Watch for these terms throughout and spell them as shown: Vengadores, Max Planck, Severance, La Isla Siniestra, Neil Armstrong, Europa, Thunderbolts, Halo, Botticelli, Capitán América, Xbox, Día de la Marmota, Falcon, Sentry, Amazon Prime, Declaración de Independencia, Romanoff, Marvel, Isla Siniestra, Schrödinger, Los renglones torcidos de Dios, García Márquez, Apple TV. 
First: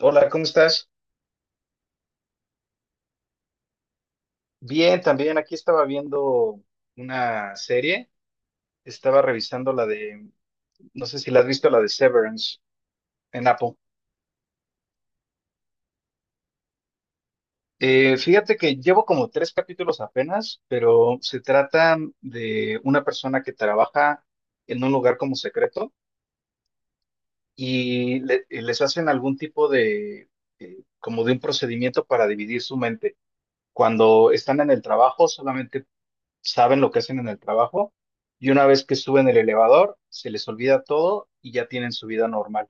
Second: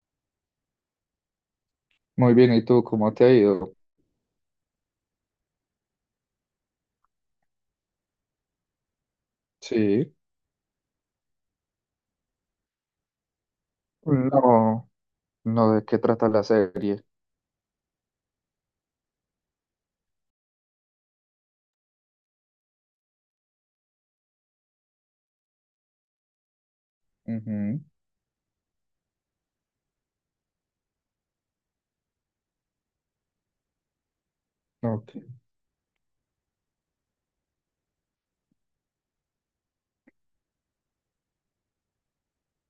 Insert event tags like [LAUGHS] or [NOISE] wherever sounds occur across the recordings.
Hola, ¿cómo estás? Muy bien, ¿y tú cómo te ha ido? Bien, también aquí estaba viendo una serie, estaba revisando la Sí, de, no sé si la has visto, la de Severance en Apple. no, no, ¿de qué trata la serie? Fíjate que llevo como tres capítulos apenas, pero se trata de una persona que trabaja en un lugar como secreto Ujú. y y les hacen algún tipo de, como de un procedimiento para dividir su mente. Cuando están en el Ok, trabajo, solamente saben lo que hacen en el trabajo, y una vez que suben el elevador, se les olvida todo y ya tienen su vida normal.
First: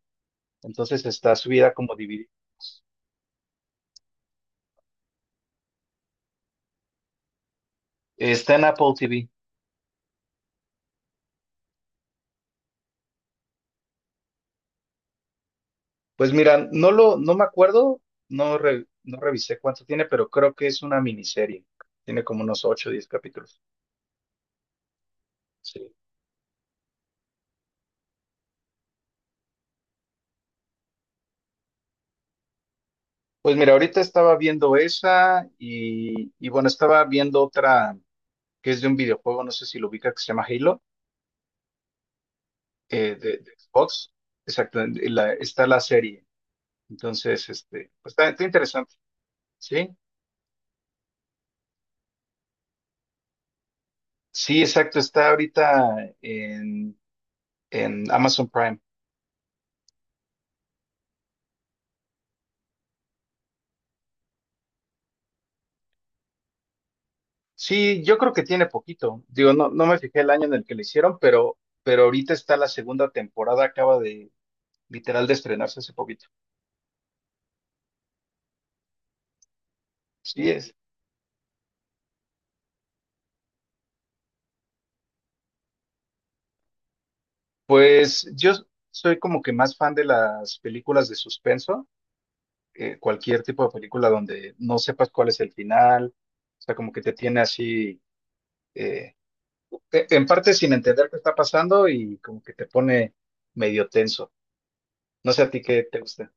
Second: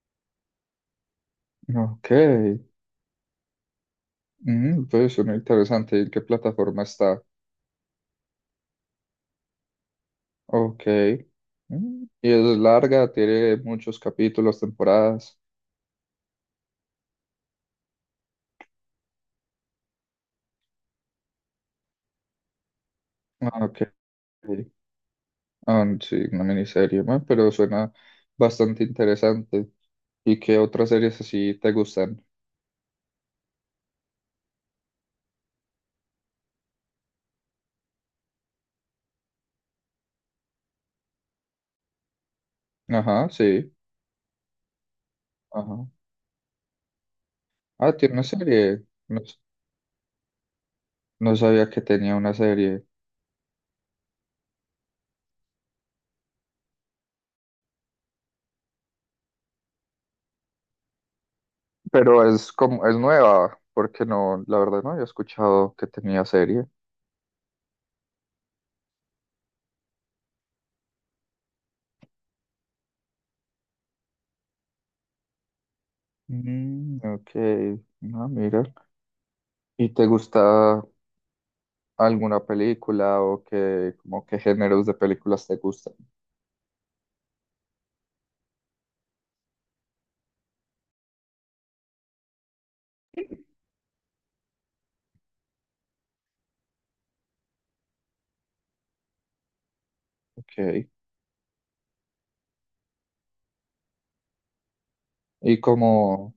Entonces está su vida como ok, dividida. Pues suena interesante, ¿en qué plataforma está? Está en Apple TV. Ok, y es larga, tiene muchos capítulos, temporadas. Pues mira, no me acuerdo, no, no revisé cuánto tiene, pero creo que es una miniserie. Tiene como unos 8 o 10 capítulos. Ah, ok. Sí. Ah, sí, una miniserie, bueno, pero suena bastante interesante. ¿Y qué otras series así te gustan? Pues mira, ahorita estaba viendo esa y, bueno, estaba viendo otra que es de un videojuego, no sé si lo ubica, que se llama Halo, Ajá, de sí, Xbox. Exacto, está la ajá. serie. Entonces, este, Ah, pues tiene una está serie, interesante, ¿sí? no sabía que tenía una serie. Sí, exacto, en Amazon Prime. Pero es como, es nueva, porque no, la verdad no había escuchado que tenía serie. Sí, yo creo que tiene poquito. Digo, no me fijé el año en el que lo hicieron, pero ahorita está la segunda temporada, acaba de literal de estrenarse hace poquito. Mm, ok, no, mira. ¿Y te Sí es. gusta alguna película o qué, como qué géneros de películas te gustan? Pues yo soy como que más fan de las películas de suspenso, cualquier tipo de película donde no sepas cuál es el final, o sea, como que te tiene así. eh, en parte sin Ok. entender qué está pasando y como que te pone medio tenso. No sé a Y ti qué te gusta. como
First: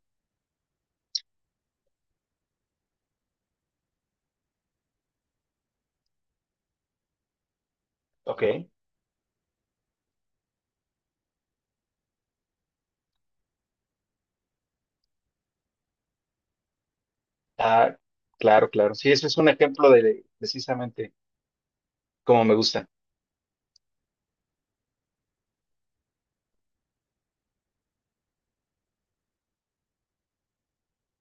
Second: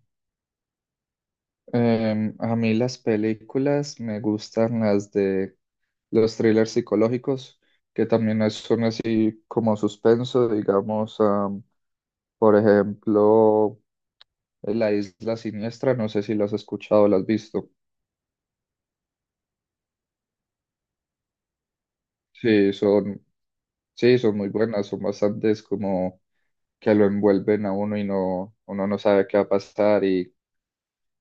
a mí las películas me gustan las de los thrillers psicológicos, que también Ok. son así como suspenso, digamos, am, por ejemplo. La Isla Siniestra, no sé si las has escuchado o las has visto. Ah, claro, claro. Sí, ese es un ejemplo de precisamente cómo me Sí, gusta. son, sí, son muy buenas, son bastantes como que lo envuelven a uno y no, uno no sabe qué va a pasar, y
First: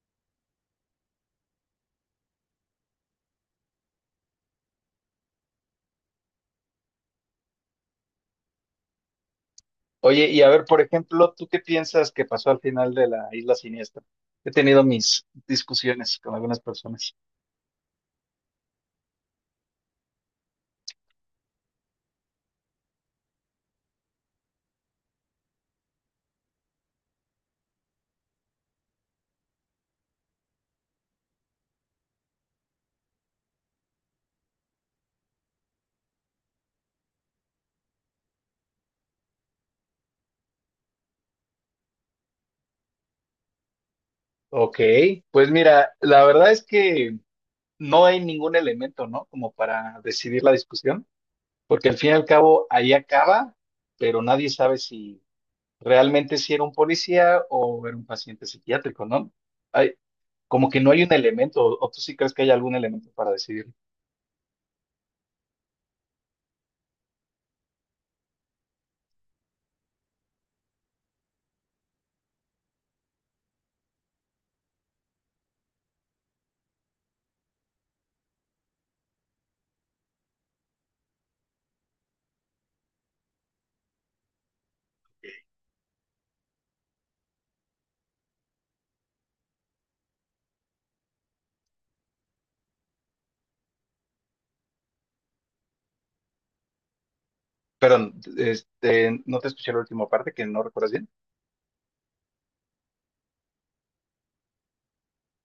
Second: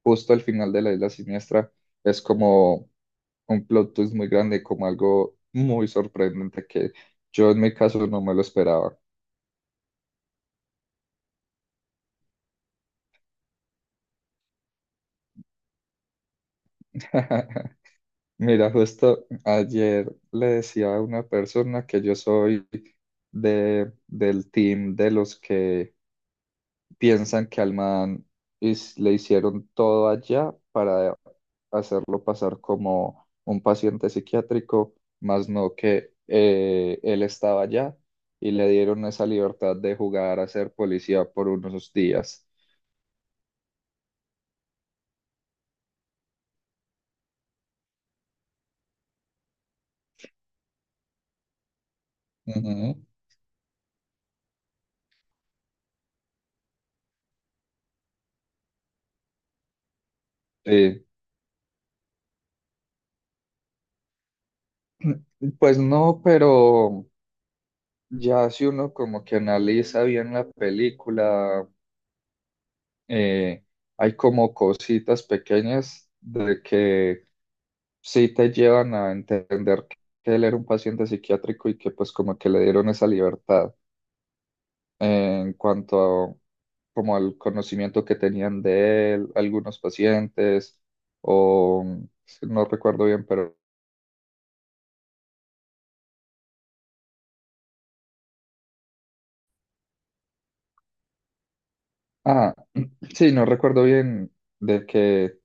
justo al final de La Isla Siniestra es como un plot twist muy grande, como algo muy sorprendente que yo en mi caso no me lo esperaba. Oye, y a ver, por ejemplo, ¿tú qué piensas que pasó al final de la Isla Siniestra? He tenido mis discusiones con algunas personas. [LAUGHS] Mira, justo ayer le decía a una persona que yo soy de, del team de los que piensan que al man le hicieron todo allá para hacerlo pasar como un paciente psiquiátrico, más no que él estaba allá y le dieron esa libertad de jugar a ser policía por unos días. Ok, pues mira, la verdad es que no hay ningún elemento, ¿no? Como para decidir la discusión, porque al fin y al cabo ahí Ujú. acaba, pero nadie sabe si realmente si era un policía o era un paciente psiquiátrico, ¿no? Hay, como que no hay Eh, un elemento, o tú sí crees que hay algún elemento para decidir. pues no, pero ya si uno como que analiza bien la película, eh, hay como cositas pequeñas de que sí te llevan a entender que él era un paciente psiquiátrico y que pues como que le dieron esa libertad en cuanto a, como al conocimiento que tenían de él algunos pacientes o si no recuerdo bien, pero Pero este, no te escuché la última parte, que no recuerdas bien. ah, [CLEARS THROAT] sí, no recuerdo bien de que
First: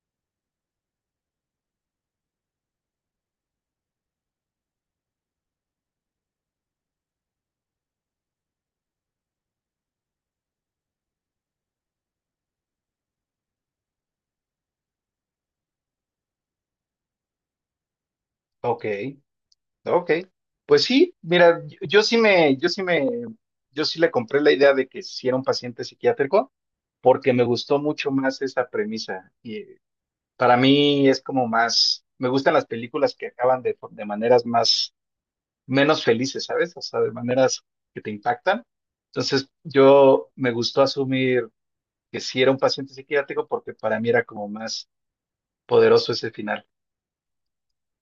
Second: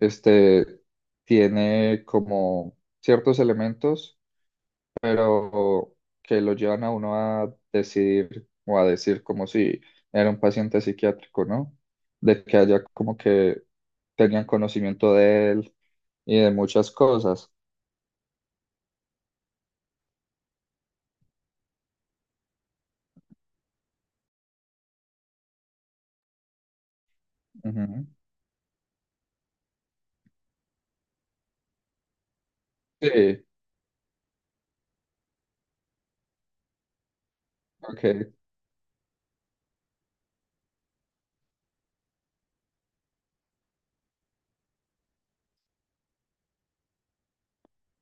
este tiene como ciertos elementos pero que lo llevan a uno a decidir o a decir como si era un paciente psiquiátrico, ¿no? De que haya como que tenían conocimiento de él y de muchas cosas. Ok, ok. Pues sí, mira, yo sí le compré la idea de que si era un paciente psiquiátrico, porque me gustó Ujú. mucho más esa premisa. Y para mí es como más, me gustan las películas que Sí, acaban de maneras más menos felices, ¿sabes? O sea, de maneras que ok. te impactan. Entonces, yo me gustó asumir que sí era un paciente psiquiátrico porque para mí era como más poderoso ese final.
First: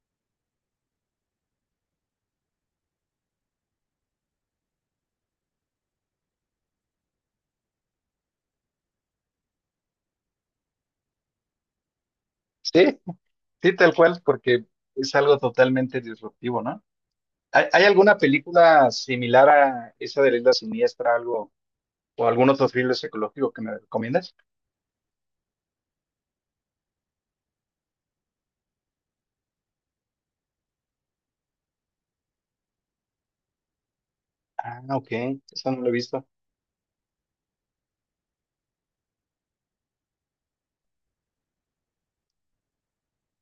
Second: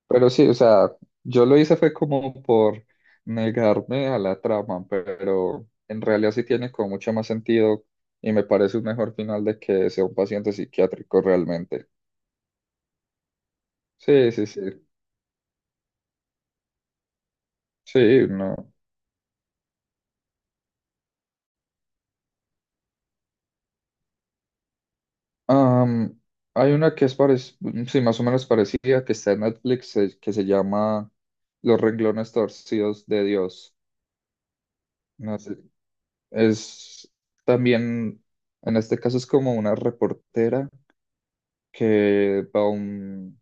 Pero sí, o sea, yo lo hice fue como por negarme a la trama, pero en realidad sí tiene como mucho más sentido y me parece un mejor final de que sea un paciente psiquiátrico realmente. Sí, sí, tal cual, Sí, sí, sí. porque es algo totalmente disruptivo, ¿no? Hay alguna Sí, no. película similar a esa de la isla siniestra, algo, o algún otro thriller psicológico que me recomiendas? Am, hay una que es sí, más o menos parecida, que está en Netflix, que se llama Los renglones torcidos de Dios. Ah, ok, No sé, esa no la he visto. es también, en este caso es como una reportera que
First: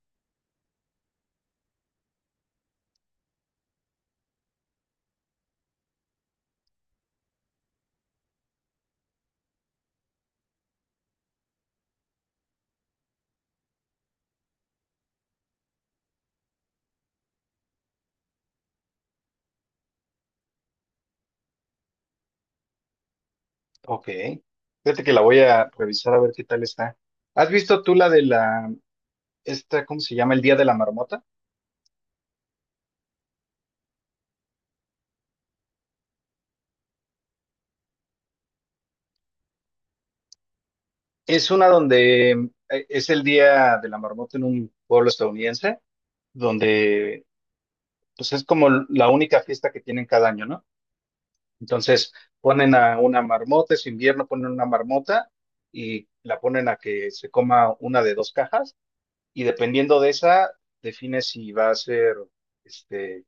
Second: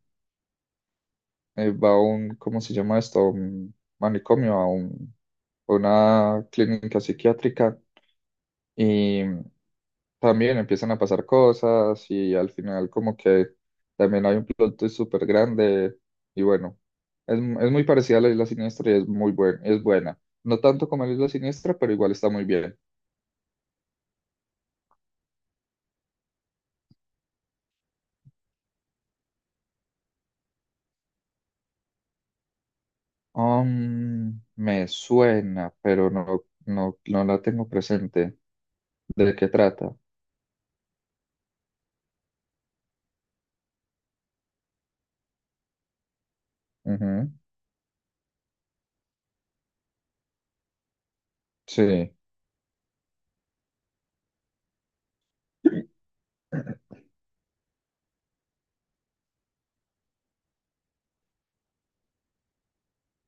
va a un, ¿cómo se llama esto? A un manicomio, a una clínica psiquiátrica, también empiezan a pasar cosas y al final como que también hay un plot twist súper grande y bueno, es muy parecida a La Isla Siniestra y es muy buena, es buena. No tanto como La Isla Siniestra, pero igual está muy bien. Ok, fíjate que la voy a revisar a ver qué tal está. ¿Has visto tú la de la esta, ¿cómo se llama? El Día de la Marmota. Me suena, pero no, no, no la tengo presente. ¿De qué trata? Es una donde es el Día de la Marmota en un pueblo estadounidense, donde Ujú. pues es como la única fiesta que tienen cada año, ¿no? Entonces Sí, ponen a una marmota, es invierno, ponen una marmota y la ponen a que se coma una de dos cajas y dependiendo de esa, define si va a ser, este,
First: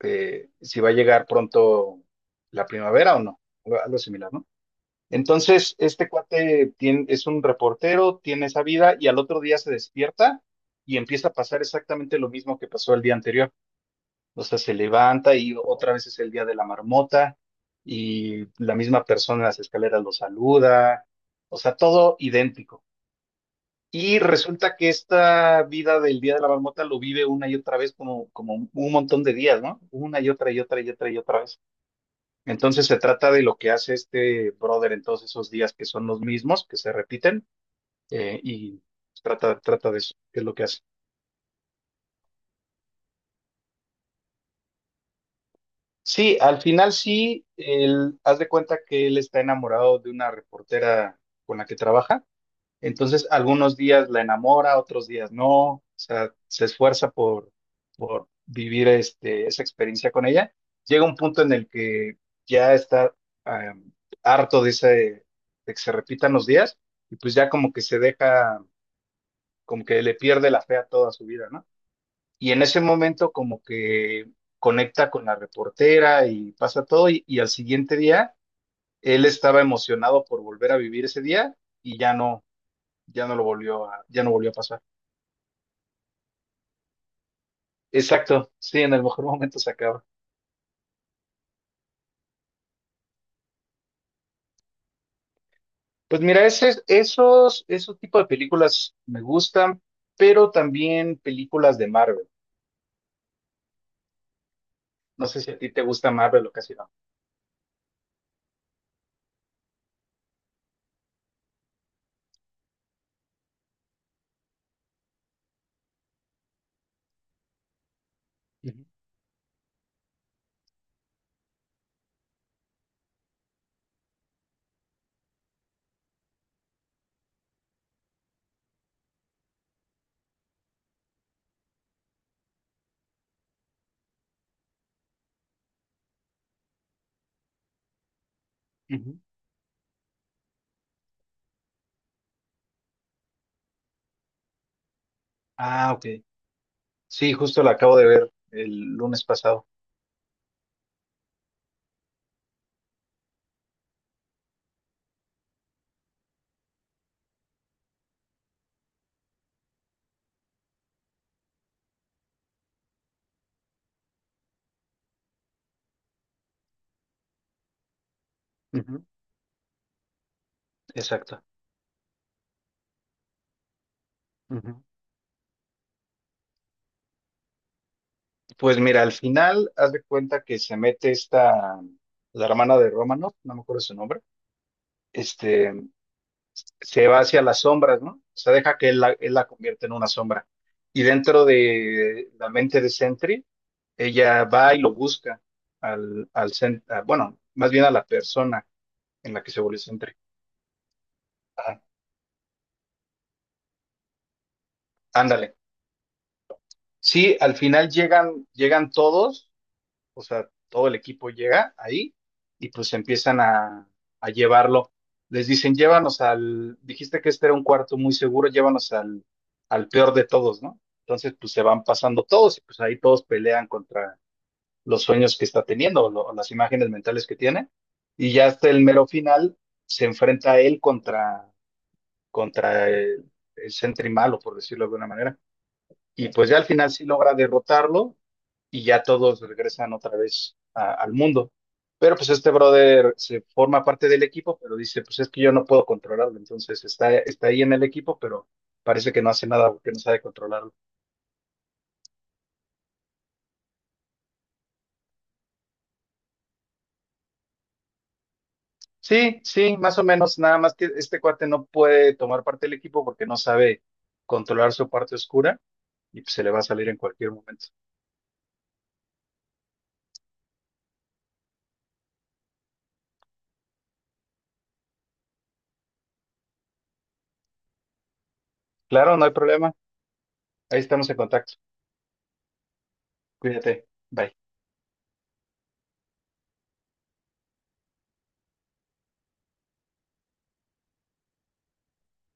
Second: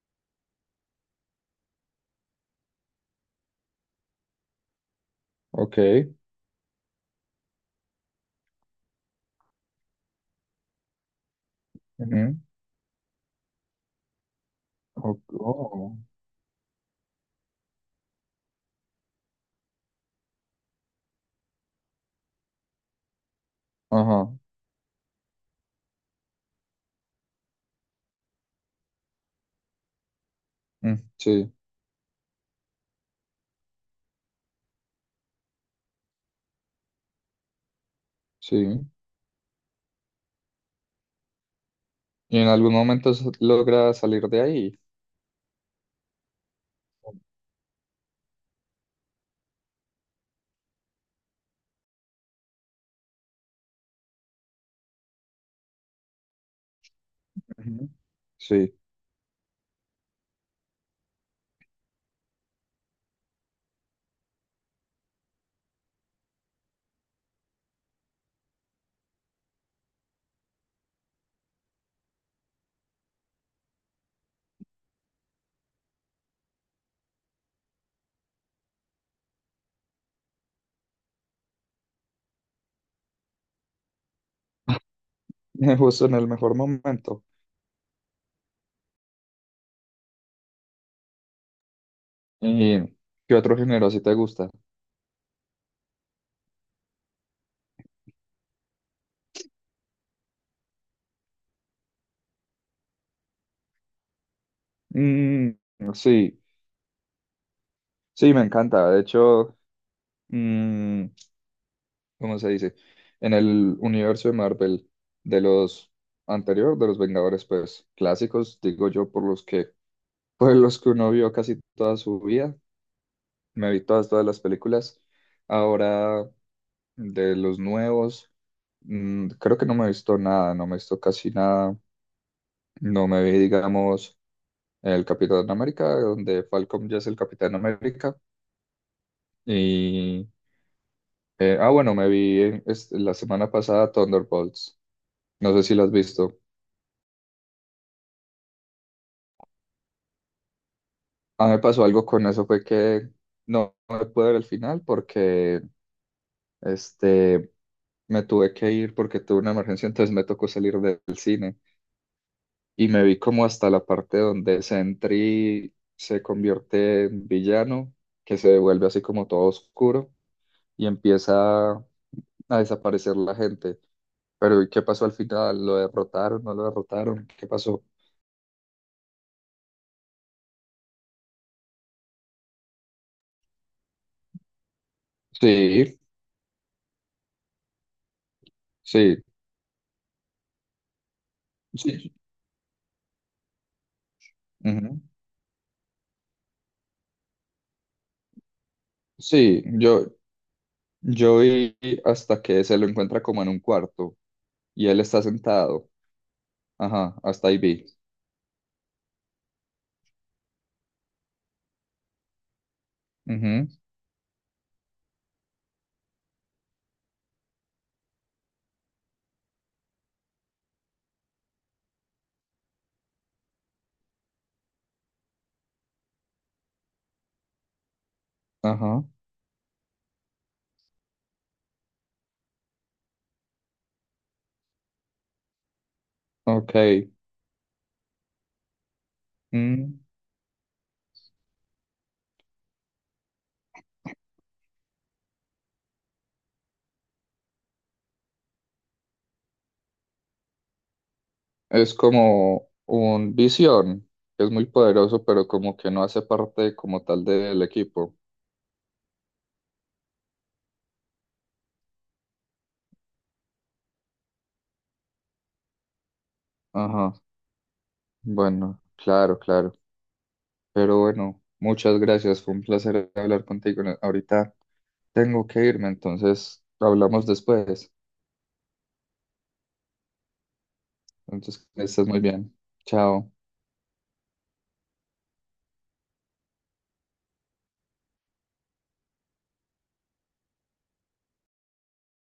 si va a llegar pronto la primavera o no, algo similar, ¿no? Entonces, ok. este cuate es un reportero, tiene esa vida y al otro día se despierta y empieza a pasar exactamente lo Ujú, mismo que pasó el día anterior. O sea, se ok, levanta y otra oh. vez es el día de la marmota y la misma persona en las escaleras lo saluda. O sea, todo idéntico. Y Ajá, resulta que esta vida del día de la marmota lo vive una y otra vez como, como un montón de días, ¿no? Una y otra y otra y otra y otra sí, vez. Entonces se trata de lo que hace este brother en todos esos días que son los mismos, que se repiten, eh, y sí. trata, trata de eso, que es lo que hace. ¿Y en algún momento logra salir de ahí? Sí, al final sí, él, haz de cuenta que él está enamorado de una reportera con la que trabaja. Entonces, algunos días la enamora, otros días no, o sea, Ujú. por Sí, vivir esa experiencia con ella. Llega un punto en el que ya está em, harto de que se repitan los días y pues ya como que se deja, como que le pierde la fe a toda su vida, ¿no? Y en ese momento como que conecta con la reportera y pasa todo y al siguiente día él estaba emocionado por volver a vivir ese día y ya no ya no lo volvió ya no volvió a pasar. [LAUGHS] justo en el mejor momento. Exacto, sí, en el mejor momento se acaba. ¿Y qué otro género si te gusta? Pues mira, esos tipos de películas me gustan, pero también películas de Marvel. No sé si Mm, a ti te gusta sí, Marvel o casi no. sí, me encanta. De hecho, mm, ¿cómo se dice? En el universo de Marvel, de los anterior, de los Vengadores, pues clásicos, Ujú, digo yo, por los que, [LAUGHS] por los que uno vio casi toda su vida, me vi todas, todas las películas. Ahora, de los nuevos, creo que no me he visto nada, no me he visto casi nada. No me vi, digamos, el Capitán América, donde Falcon ya es el Capitán América. ujú. Y, ah, bueno, me vi la semana pasada Thunderbolts. No sé si lo has Ah, ok. visto. Sí, justo la acabo de ver el lunes pasado. A mí me pasó algo con eso, fue que no, no me pude ver el final porque este, me tuve que ir porque tuve una emergencia, entonces me tocó salir del cine. Y me vi como hasta la parte donde Sentry se convierte en villano, que se vuelve así Ujú. como todo oscuro y Exacto. empieza a desaparecer la gente. Pero ¿y Ujú. qué pasó al final? ¿Lo derrotaron? ¿No lo derrotaron? ¿Qué pasó? Pues mira, al final, haz de cuenta que se mete esta, la hermana de Romanoff, no me acuerdo su nombre, este, Sí, se va hacia las sombras, ¿no? O sea, deja que sí, él la convierta en una sombra. Y dentro sí. de la mente de Sentry, ella va y lo Ujú. busca bueno, más bien a la persona en la que se Sí, volvió yo, Sentry. yo vi Ajá. hasta que se lo encuentra como en un cuarto y él está Ándale. sentado. Ajá, Sí, hasta al ahí vi. final llegan todos, o sea, todo el equipo llega ahí y pues empiezan Ujú. A llevarlo. Les dicen, llévanos al, dijiste que este era un cuarto muy seguro, al peor de todos, ¿no? Entonces, pues se van pasando todos y pues ahí todos pelean contra los sueños que está teniendo, o las imágenes mentales que tiene. Y ya hasta el Ajá, mero final se enfrenta a él contra el Sentry malo, por decirlo de alguna manera. Y pues ya al ok. final sí logra derrotarlo y ya todos regresan Mm. otra vez al mundo. Pero pues este brother se forma parte del equipo, pero dice, pues es que yo no puedo controlarlo. Entonces está ahí en el equipo, pero parece que no hace nada porque no sabe controlarlo. Es como un visión, que es muy poderoso, pero como que no hace parte como tal del equipo. Sí, sí, más o menos, nada más que este cuate no puede tomar parte del equipo porque no sabe controlar su parte oscura y pues se le va a salir en Ajá, cualquier momento. bueno, claro, claro. Pero bueno, muchas gracias. Fue un placer hablar contigo. Ahorita tengo que irme, entonces hablamos después. Claro, no hay problema. Ahí estamos en contacto. Entonces, que estés muy bien. Chao. Cuídate. Bye.